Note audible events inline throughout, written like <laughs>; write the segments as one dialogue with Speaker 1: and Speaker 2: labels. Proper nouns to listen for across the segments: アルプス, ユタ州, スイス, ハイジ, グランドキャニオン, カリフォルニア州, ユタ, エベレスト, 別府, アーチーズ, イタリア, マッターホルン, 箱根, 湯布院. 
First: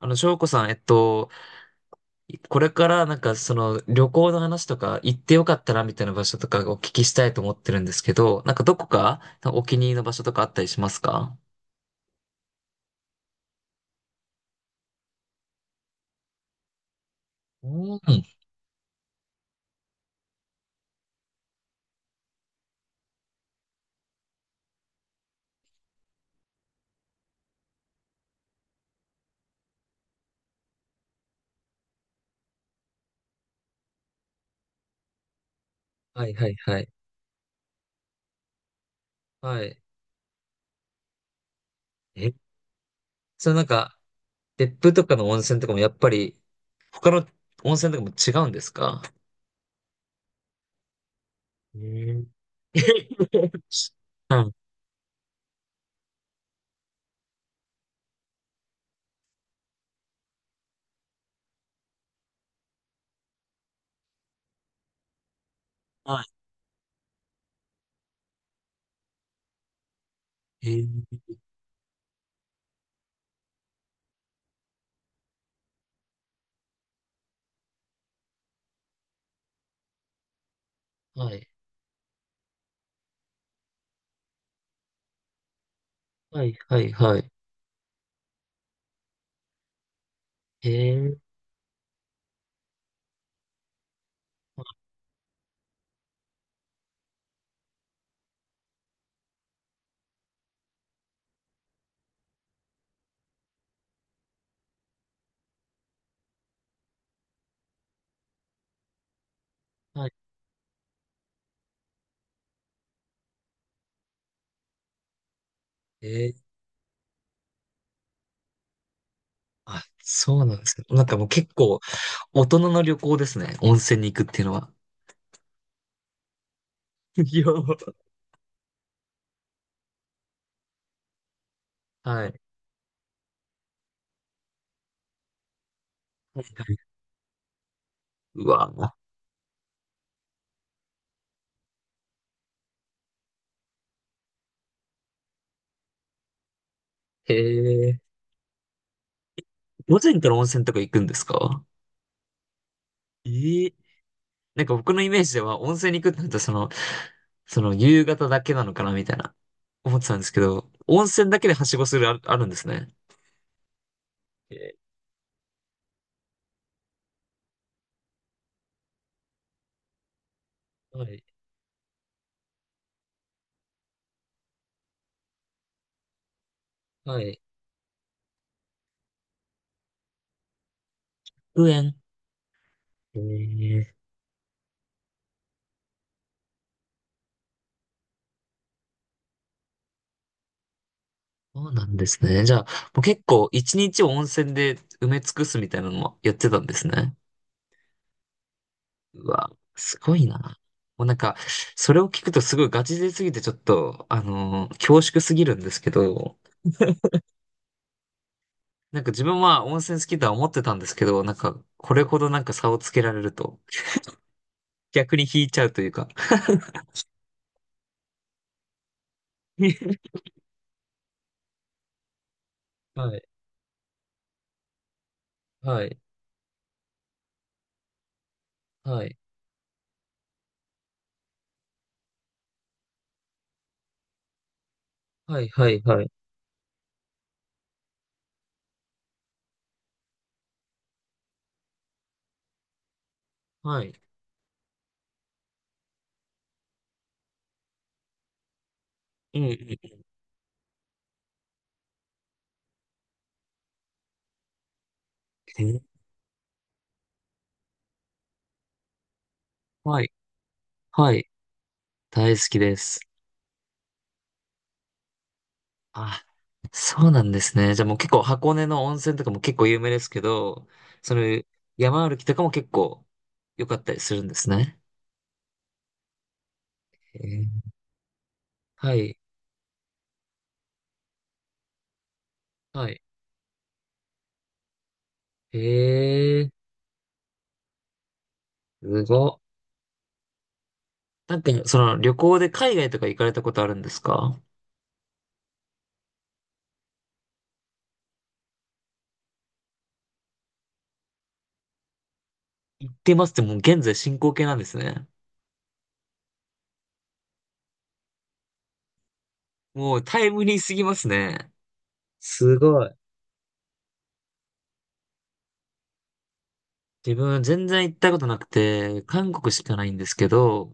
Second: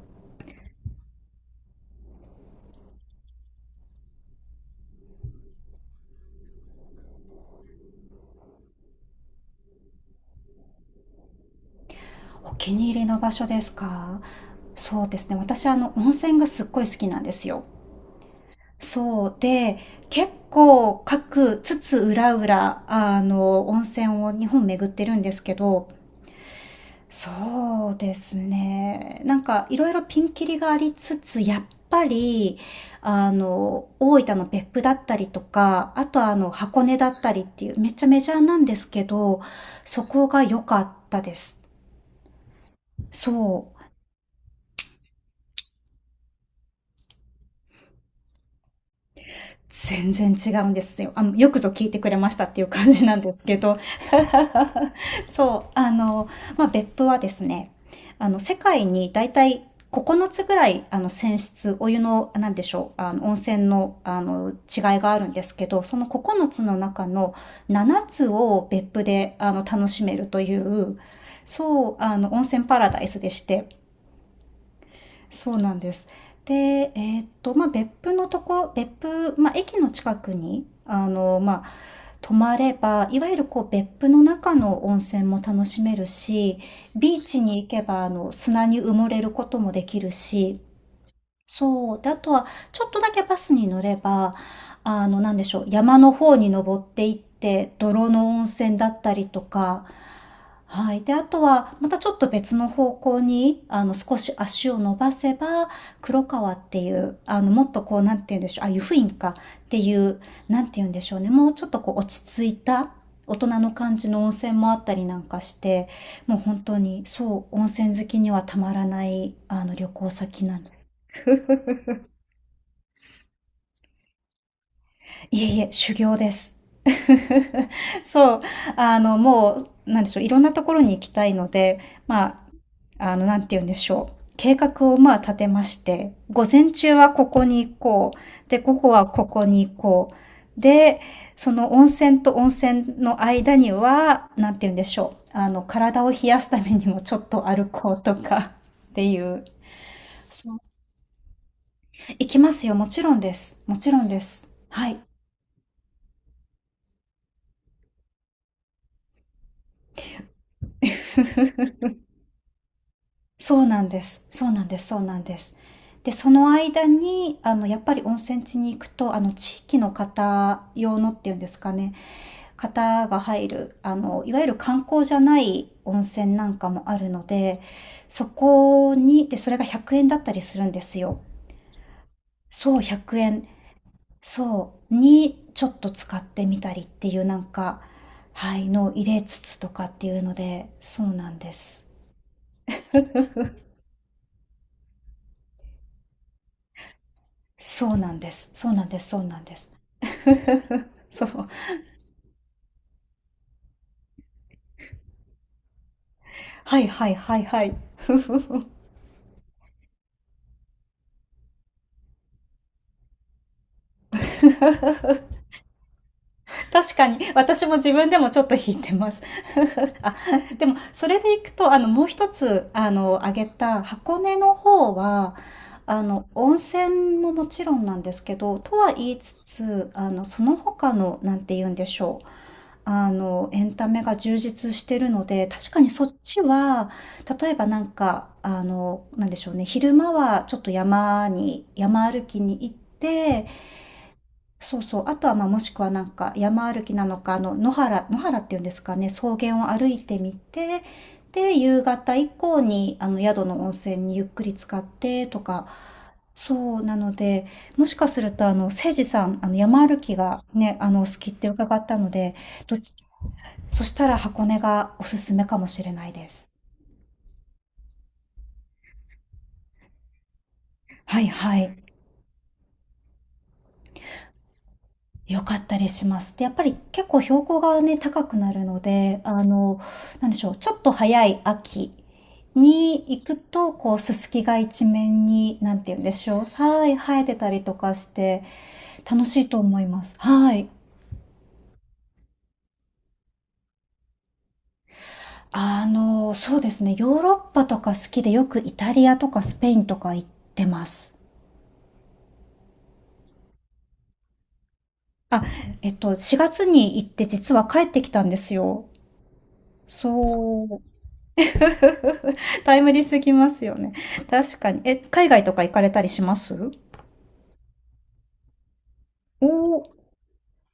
Speaker 1: 翔子さん、これからなんかその旅行の話とか行ってよかったなみたいな場所とかお聞きしたいと思ってるんですけど、なんかどこかお気に入りの場所とかあったりしますか？
Speaker 2: お気に入りの場所ですか？そうですね。私、温泉がすっごい好きなんですよ。
Speaker 1: うん。
Speaker 2: そうで、結構各つつ裏裏、温泉を日本巡ってるんですけど、そうですね。なんか、いろいろピンキリがありつつ、やっぱり、大分の別府だったりとか、あと
Speaker 1: は
Speaker 2: は
Speaker 1: いはいは
Speaker 2: 箱
Speaker 1: い。
Speaker 2: 根だったりっていう、めっちゃメジャーなんですけど、
Speaker 1: はい。
Speaker 2: そこが良かったです。
Speaker 1: え、それなん
Speaker 2: そう。
Speaker 1: か、別府とかの温泉とかもやっぱり他の温泉とかも違うんですか？
Speaker 2: 全然違うんですよ。よくぞ聞いてくれ
Speaker 1: え
Speaker 2: ましたっていう
Speaker 1: ー
Speaker 2: 感じなんです
Speaker 1: <laughs>
Speaker 2: けど、
Speaker 1: はい
Speaker 2: <laughs> そう、まあ、別府はですね、世界に大体9つぐらい、泉質、お湯の、なんでしょう、温泉の、違いがあるんですけど、その
Speaker 1: は
Speaker 2: 9つの中の7つを別府で、楽しめるとい
Speaker 1: い。え
Speaker 2: う、
Speaker 1: ー
Speaker 2: そう、温泉パラダイスでして、そうなんです。で、まあ、別府、まあ、駅の近くに、
Speaker 1: はい。
Speaker 2: まあ、泊まれば、いわゆるこう、別府の中の温泉も楽しめる
Speaker 1: はい
Speaker 2: し、
Speaker 1: はい
Speaker 2: ビ
Speaker 1: は
Speaker 2: ー
Speaker 1: い。
Speaker 2: チに行けば、砂に埋もれることもできるし、
Speaker 1: えー
Speaker 2: そう。で、あとは、ちょっとだけバスに乗れば、なんでしょう、山の方に登っていって、泥の温泉だったりとか、はい。で、あとは、またちょっと別の方向に、少し足を伸ばせば、黒川っていう、もっとこう、なんて言うんでしょう、あ、湯布院かってい
Speaker 1: はい。
Speaker 2: う、なんて言うんでしょうね、もうちょっとこう、落ち着いた、大人の感じの温泉もあったりなんかして、
Speaker 1: え
Speaker 2: もう
Speaker 1: ー
Speaker 2: 本当に、そう、温泉好きにはたまらない、
Speaker 1: あ、
Speaker 2: 旅行
Speaker 1: そ
Speaker 2: 先
Speaker 1: うな
Speaker 2: な
Speaker 1: ん
Speaker 2: ん。
Speaker 1: ですね。なんかもう結構大人の旅行ですね。温泉に行くっていうのは。
Speaker 2: いえいえ、修行です。
Speaker 1: <laughs> いや、はい。
Speaker 2: <laughs> そう、もう、なんでしょう、いろんなところに行きたいので、まあ、なんて言うんでしょう。計画をまあ立てまして、午前中はここに行こ
Speaker 1: う
Speaker 2: う。で、午後
Speaker 1: わ
Speaker 2: はここに行こう。で、その温泉と温泉の間には、なんて言うんでしょう。体を冷やすためにもちょっ
Speaker 1: へ
Speaker 2: と歩こう
Speaker 1: え。
Speaker 2: とかっていう。
Speaker 1: 午前から温
Speaker 2: そう。
Speaker 1: 泉とか行くんですか？
Speaker 2: 行きますよ。もちろんです。
Speaker 1: ええ
Speaker 2: もちろんです。
Speaker 1: なんか
Speaker 2: は
Speaker 1: 僕
Speaker 2: い。
Speaker 1: のイメージでは温泉に行くってなるとその、夕方だけなのかなみたいな思ってたんですけど、温泉だけではしごするあるんですね。
Speaker 2: そうなんです。そうなん
Speaker 1: え
Speaker 2: です。そうなんです。で、その間に、やっぱり温泉地に行くと、地域の方
Speaker 1: ー
Speaker 2: 用
Speaker 1: は
Speaker 2: のっ
Speaker 1: い、
Speaker 2: ていうんですかね、方が入る、いわゆる観光じゃない温泉なんかもある
Speaker 1: は
Speaker 2: の
Speaker 1: い。
Speaker 2: で、そこに、で、それが100円だったりするんですよ。
Speaker 1: うえん。
Speaker 2: そう、
Speaker 1: え
Speaker 2: 100円。
Speaker 1: ー、
Speaker 2: そう、に、ちょっと使ってみたりっていうなんか、はい、のを入れつつとかっていうので、そうなんで
Speaker 1: そうな
Speaker 2: す。
Speaker 1: んですね。じゃあ、もう結構一日を温泉で埋め尽くすみたいなのもやってたんですね。
Speaker 2: そうなんです。そうなんです。そう
Speaker 1: う
Speaker 2: なん
Speaker 1: わ、
Speaker 2: です。
Speaker 1: すごい
Speaker 2: <laughs>
Speaker 1: な。もうなん
Speaker 2: そ
Speaker 1: か、
Speaker 2: う。
Speaker 1: それを聞くとすごいガチ勢すぎてちょっと、恐縮すぎるんですけど、
Speaker 2: はいはいはいはい。<laughs> ふふふ。
Speaker 1: なんか自分は温泉好きとは思ってたんですけど、なんか、これほどなんか差をつけられると、逆に引いちゃうというか。
Speaker 2: 確かに、私も自分でもちょっと引いてます。<laughs> あ、
Speaker 1: <laughs>
Speaker 2: でも、それでいくと、もう一つ、
Speaker 1: はい、
Speaker 2: 挙げた箱根の方は、
Speaker 1: はい、
Speaker 2: 温泉ももちろんなんですけど、とは
Speaker 1: は
Speaker 2: 言
Speaker 1: い、
Speaker 2: いつつ、その他の、なんて言うんでしょう。エンタメが充実してるの
Speaker 1: は
Speaker 2: で、
Speaker 1: い、は
Speaker 2: 確か
Speaker 1: い、
Speaker 2: に
Speaker 1: は
Speaker 2: そ
Speaker 1: い。
Speaker 2: っちは、例えばなんか、なんでしょうね、昼間はちょっと山歩きに行って、
Speaker 1: はい。
Speaker 2: そうそう、あとはまあもしくはなんか山歩きなのか、野原っていうんですかね、草
Speaker 1: うん、う
Speaker 2: 原を歩
Speaker 1: ん。
Speaker 2: いてみて、で、夕方以降に、宿の温泉にゆっくり浸かってとか、
Speaker 1: え
Speaker 2: そうなので、もしかすると、せいじさん、山歩
Speaker 1: はい、
Speaker 2: きがね、お好
Speaker 1: はい。
Speaker 2: きって伺ったの
Speaker 1: 大
Speaker 2: で、
Speaker 1: 好きで
Speaker 2: ど
Speaker 1: す。
Speaker 2: そしたら箱根がおすすめかもしれない
Speaker 1: あ、
Speaker 2: です。
Speaker 1: そうなんですね。じゃあもう結構箱根の温泉とかも結構有名ですけど、その
Speaker 2: はいはい。
Speaker 1: 山歩きとかも結構良かったりするんですね。
Speaker 2: 良かったりします。で、やっぱり結
Speaker 1: え
Speaker 2: 構標高
Speaker 1: ー
Speaker 2: がね、高くなるの
Speaker 1: はい、
Speaker 2: で、なんでしょう、ちょっと早い秋
Speaker 1: は
Speaker 2: に
Speaker 1: い。
Speaker 2: 行くと、こう、ススキが一面に、なんて言うんでしょう、
Speaker 1: ええ
Speaker 2: はい、生えてたりとかして、
Speaker 1: す
Speaker 2: 楽
Speaker 1: ご
Speaker 2: しい
Speaker 1: っ。
Speaker 2: と思います。はい。
Speaker 1: なんか、その旅行で海外とか行かれたことあるんですか？
Speaker 2: そうですね、ヨーロッパとか好きで、よくイタリアとかスペインとか行ってます。
Speaker 1: 行ってますってもう現在進行形なんですね。
Speaker 2: あ、4月に行って実は帰ってきたんですよ。
Speaker 1: もうタイムリーす
Speaker 2: そう。
Speaker 1: ぎますね。す
Speaker 2: <laughs> タイ
Speaker 1: ご
Speaker 2: ム
Speaker 1: い。
Speaker 2: リーすぎますよね。確かに。え、海外とか行かれたりします？
Speaker 1: 自分全然行ったことなくて、韓
Speaker 2: お
Speaker 1: 国しかな
Speaker 2: お
Speaker 1: いん
Speaker 2: ー、
Speaker 1: ですけど、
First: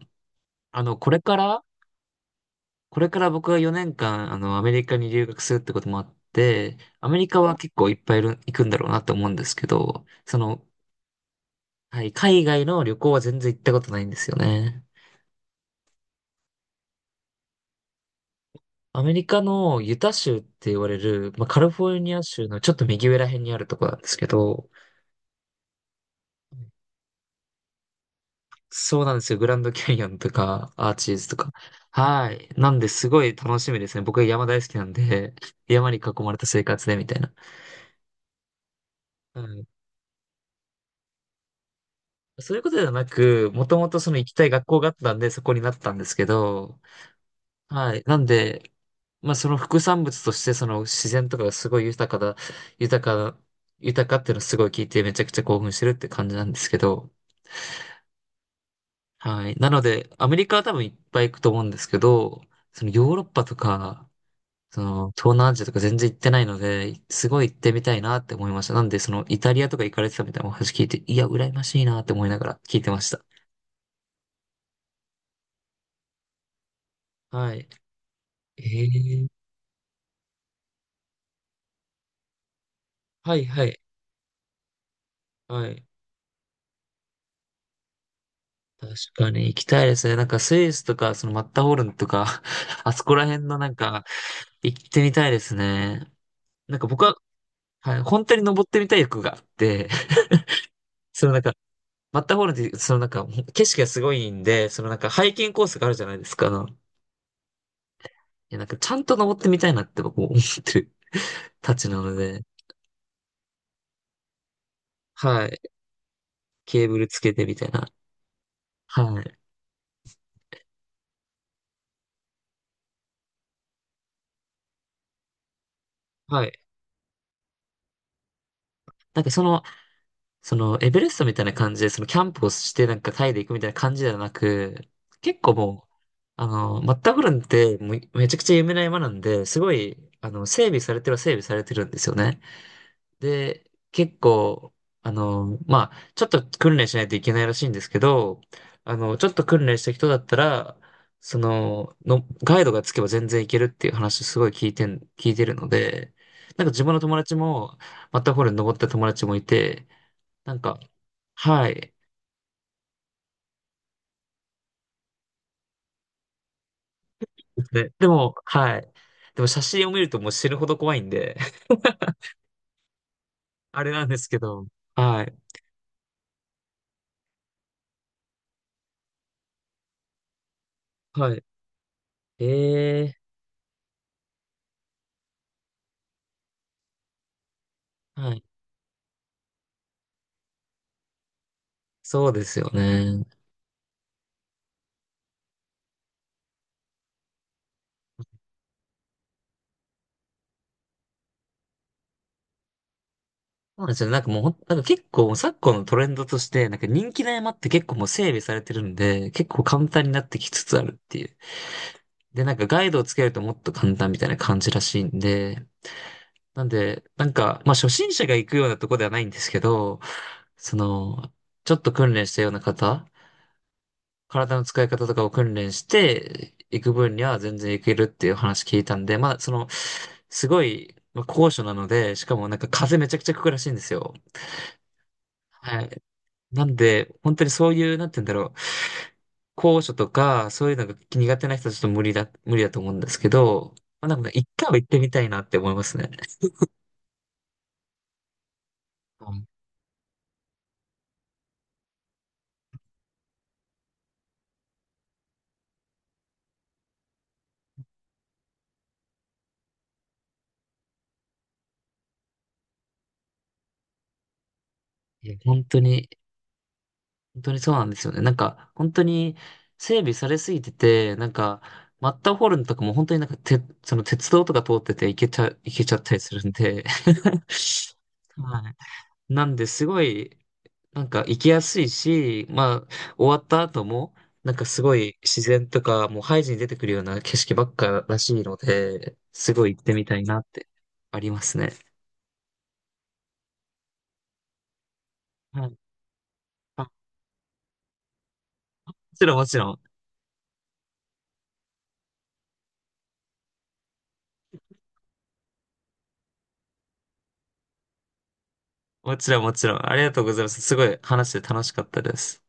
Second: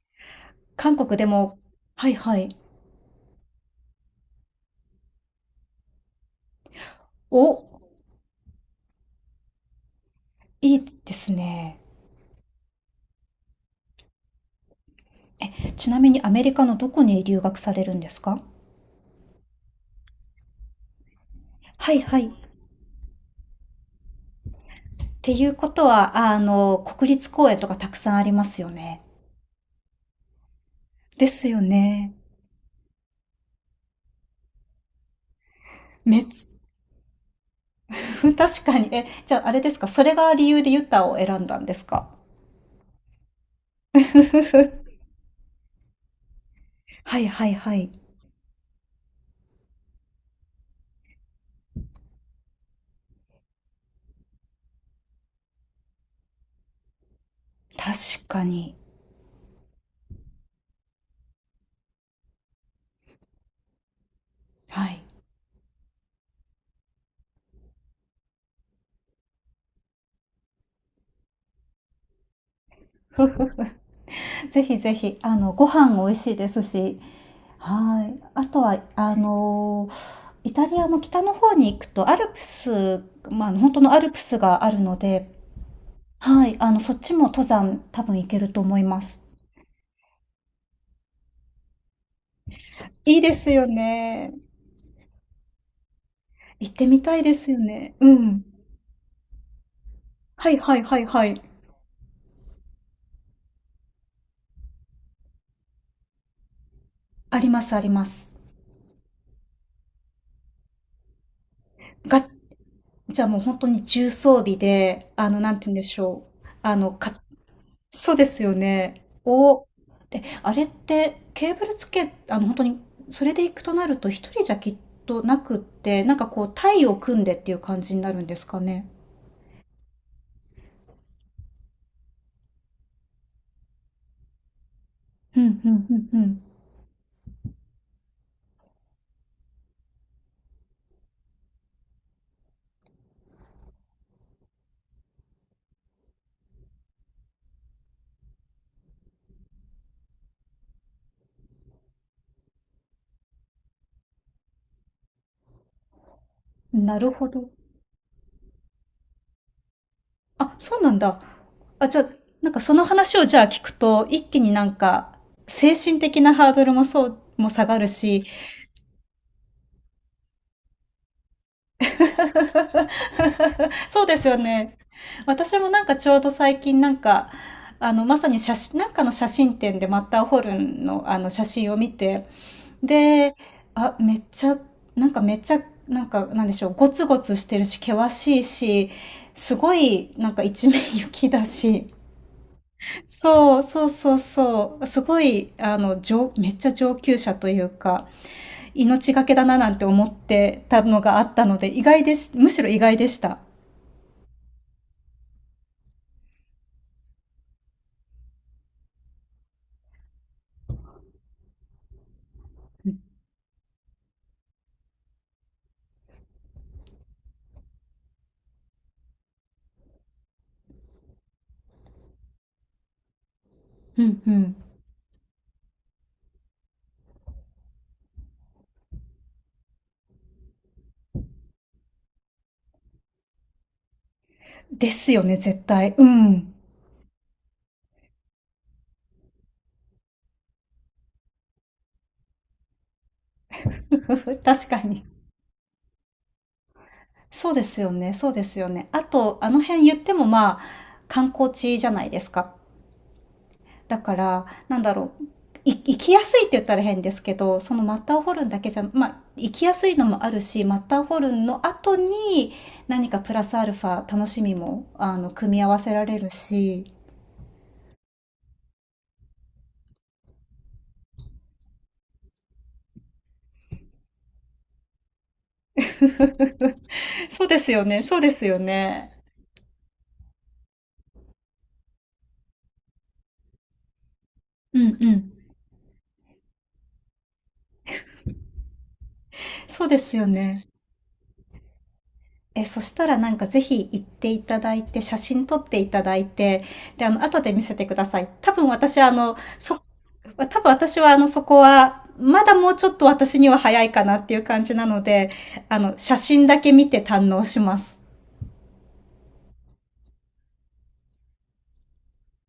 Speaker 1: あの、
Speaker 2: 韓
Speaker 1: こ
Speaker 2: 国
Speaker 1: れ
Speaker 2: で
Speaker 1: か
Speaker 2: も、
Speaker 1: ら
Speaker 2: はいはい。
Speaker 1: これから僕は4年間、アメリカに留学するってこともあって、アメリカ
Speaker 2: お、
Speaker 1: は結構いっぱい行くんだろうなと思うんですけど、その、
Speaker 2: いいですね。
Speaker 1: はい、海外の旅行は全然行ったことないんですよね。
Speaker 2: ちなみにアメリカのどこに留学されるんですか？
Speaker 1: アメリカのユタ州って言われる、まあ、カリフォ
Speaker 2: は
Speaker 1: ル
Speaker 2: い
Speaker 1: ニ
Speaker 2: は
Speaker 1: ア
Speaker 2: い。っ
Speaker 1: 州のちょっと右上ら辺にあるとこなんですけど、
Speaker 2: ていうことは、国立公園とかたくさんありますよ
Speaker 1: そ
Speaker 2: ね。
Speaker 1: うなんですよ。グランドキャニオンとか、アーチー
Speaker 2: で
Speaker 1: ズと
Speaker 2: す
Speaker 1: か。
Speaker 2: よね。
Speaker 1: はい。なんで、すごい楽しみですね。僕は山大好きなんで、山に囲
Speaker 2: めっ
Speaker 1: まれた
Speaker 2: ち
Speaker 1: 生活でみたいな。
Speaker 2: ゃ、<laughs> 確かに。え、じゃ
Speaker 1: は
Speaker 2: ああれ
Speaker 1: い
Speaker 2: ですか、それが理由でユタを選んだんですか？ <laughs>
Speaker 1: そういうことではなく、もともとその行きたい学校があったんで、そこになったんですけど、
Speaker 2: はいはいはい。
Speaker 1: はい。なんで、まあその副産物として、その自然とかがすごい豊かだ、豊か、豊かっていうのをすごい聞いてめちゃくちゃ興奮してるって感じなんですけど、
Speaker 2: 確かに。
Speaker 1: はい。なので、アメリカは多分いっぱい行くと思うんですけど、そのヨーロッパとか、そ
Speaker 2: はい。
Speaker 1: の東南アジアとか全然行ってないので、すごい行ってみたいなって思いました。なんで、そのイタリアとか行かれてたみたいなお話聞いて、いや、羨ましいなって思いながら聞いてました。
Speaker 2: <laughs> ぜひぜひ、ご飯美味しいですし、
Speaker 1: は
Speaker 2: はい。あとは、
Speaker 1: い。ええ
Speaker 2: イタリアも北の方に行くとアルプス、
Speaker 1: はい
Speaker 2: まあ、
Speaker 1: は
Speaker 2: 本
Speaker 1: い。
Speaker 2: 当のアルプスがあるので、
Speaker 1: はい。
Speaker 2: はい、そっちも登山多分行けると思い
Speaker 1: 確
Speaker 2: ます。
Speaker 1: かに行きたいですね。なんかスイスとか、そのマッターホルンとか、<laughs> あそこ
Speaker 2: いい
Speaker 1: ら
Speaker 2: で
Speaker 1: 辺
Speaker 2: す
Speaker 1: の
Speaker 2: よ
Speaker 1: なんか、
Speaker 2: ね。
Speaker 1: 行ってみたいですね。
Speaker 2: 行っ
Speaker 1: なんか
Speaker 2: てみ
Speaker 1: 僕は、
Speaker 2: たいですよね。
Speaker 1: はい、
Speaker 2: う
Speaker 1: 本当に
Speaker 2: ん。
Speaker 1: 登ってみたい欲があって、<laughs>
Speaker 2: はいはいはい
Speaker 1: そ
Speaker 2: は
Speaker 1: のなん
Speaker 2: い。
Speaker 1: か、マッターホルンって、そのなんか、景色がすごいんで、そのなんか、ハイキングコースがあるじゃないですか。い
Speaker 2: ありますあります。
Speaker 1: や、なんか、ちゃんと登ってみたいなって僕も思ってるたちなの
Speaker 2: が、
Speaker 1: で、
Speaker 2: じゃあもう本当に重装備で、
Speaker 1: は
Speaker 2: なん
Speaker 1: い。
Speaker 2: て言うんでしょう。
Speaker 1: ケーブルつけてみたいな。
Speaker 2: そうですよね。
Speaker 1: はい。
Speaker 2: お、で、あれってケーブルつけ、本当にそれで行くとなると一人じゃきっとなくって、なんかこ
Speaker 1: は
Speaker 2: う
Speaker 1: い。
Speaker 2: 隊を組んでっていう感じになるんですかね？
Speaker 1: なんかその、エベレストみたいな感じで、その、キャンプをして、なんか、タイで行くみたいな感じではなく、
Speaker 2: う
Speaker 1: 結構
Speaker 2: んう
Speaker 1: もう、
Speaker 2: んうん
Speaker 1: マッターホルンって、もう、めちゃくちゃ有名な山なんで、すごい、整備されてるは整備されてるんですよね。で、結構、まあ、ちょっと訓練しないといけないらしいんですけど、ちょっと訓練した人だったら、その、ガイドがつけば全然いけるっていう話すごい聞いてるので、なんか
Speaker 2: う
Speaker 1: 自
Speaker 2: ん。
Speaker 1: 分の
Speaker 2: なる
Speaker 1: 友
Speaker 2: ほ
Speaker 1: 達
Speaker 2: ど。
Speaker 1: も、マッターホルン登った友達もいて、な
Speaker 2: あ、
Speaker 1: ん
Speaker 2: そ
Speaker 1: か、
Speaker 2: うなんだ。
Speaker 1: は
Speaker 2: あ、
Speaker 1: い。
Speaker 2: じゃあ、なんかその話をじゃあ聞くと、一気になんか精神的なハードルもそう、も
Speaker 1: で
Speaker 2: 下
Speaker 1: す
Speaker 2: がる
Speaker 1: ね。で
Speaker 2: し、
Speaker 1: も、はい。でも写真を見るともう死ぬほど怖いんで、<laughs> あれ
Speaker 2: <laughs> そ
Speaker 1: な
Speaker 2: う
Speaker 1: んで
Speaker 2: で
Speaker 1: す
Speaker 2: すよ
Speaker 1: けど、
Speaker 2: ね。
Speaker 1: はい。
Speaker 2: 私もなんかちょうど最近なんか、まさに写真、なんかの写真展でマッターホルンのあの
Speaker 1: は
Speaker 2: 写真を見て、
Speaker 1: い。ええ
Speaker 2: で、あ、めっちゃ、なんかめっちゃ、なんか、なんでしょう、ゴツゴツしてるし、険
Speaker 1: は
Speaker 2: し
Speaker 1: い。
Speaker 2: いし、すごい、なんか一面雪だし、
Speaker 1: そうですよね。
Speaker 2: そう、そうそうそう。すごい、めっちゃ上級者というか、命がけだななんて思ってたのがあったので、意外でし、むしろ意外でした。
Speaker 1: そうなんですよね。なんかもうなんか結構昨今のトレンドとして、なんか人気の山って結構もう整備されてるんで、結構簡単になってきつつあるっていう。で、なんかガイドをつけるともっと簡単みたいな感じらしいんで、なんで、なんか、まあ初心者が行くようなとこではないんですけど、その、ちょっと訓練したような方
Speaker 2: うんう
Speaker 1: 体
Speaker 2: ん。
Speaker 1: の使い方とかを訓練していく分には全然いけるっていう話聞いたんで、まあ、その、すごい、まあ、高所なので、しかもなんか風めちゃくちゃ吹くらしいんですよ。
Speaker 2: ですよね、絶
Speaker 1: は
Speaker 2: 対。
Speaker 1: い。
Speaker 2: うん。
Speaker 1: なんで、本当にそういう、なんて言うんだろう。高所とか、そういうのが苦手な人はちょっと無理だ、無理だと思うんですけど、まあ、なんか
Speaker 2: <laughs>
Speaker 1: 一回
Speaker 2: 確
Speaker 1: は
Speaker 2: か
Speaker 1: 行って
Speaker 2: に。
Speaker 1: みたいなって思いますね。
Speaker 2: そうですよね、そうですよね。あ
Speaker 1: う
Speaker 2: と、
Speaker 1: ん
Speaker 2: あの辺言ってもまあ、観光地じゃないですか。だから、なんだろう。生きやすいって言ったら変ですけど、そのマッターホルンだけじゃ、まあ、生きやすいのもあるし、マッターホルンの後に何かプラスアルファ楽しみも、
Speaker 1: いや
Speaker 2: 組み
Speaker 1: 本
Speaker 2: 合
Speaker 1: 当
Speaker 2: わせら
Speaker 1: に
Speaker 2: れるし。
Speaker 1: 本当にそうなんですよね。なんか、本当に整備されすぎてて、なんか、マッターホルンとかも本当になんか、その鉄道とか通ってて行けちゃったりするんで。
Speaker 2: <laughs>
Speaker 1: <laughs>
Speaker 2: そうですよね、そうですよ
Speaker 1: はい。
Speaker 2: ね。
Speaker 1: なんで、すごい、なんか行きやすいし、まあ、終わった後も、なんか
Speaker 2: う
Speaker 1: すご
Speaker 2: んう
Speaker 1: い
Speaker 2: ん。
Speaker 1: 自然とか、もうハイジに出てくるような景色ばっからしいので、すごい行っ
Speaker 2: そう
Speaker 1: て
Speaker 2: で
Speaker 1: み
Speaker 2: す
Speaker 1: たい
Speaker 2: よ
Speaker 1: なっ
Speaker 2: ね。
Speaker 1: てありますね。
Speaker 2: え、そしたらなんかぜひ行っていただいて、写真撮っ
Speaker 1: はい。
Speaker 2: ていただいて、
Speaker 1: あも
Speaker 2: で、後で見せてください。
Speaker 1: ちろん、もちろん。
Speaker 2: 多分私はそこは、まだもうちょっと私には早いかなっていう感じなので、写真だけ見て堪能します。
Speaker 1: もちろん、もちろん。ありがとうございます。すごい話して楽しかったです。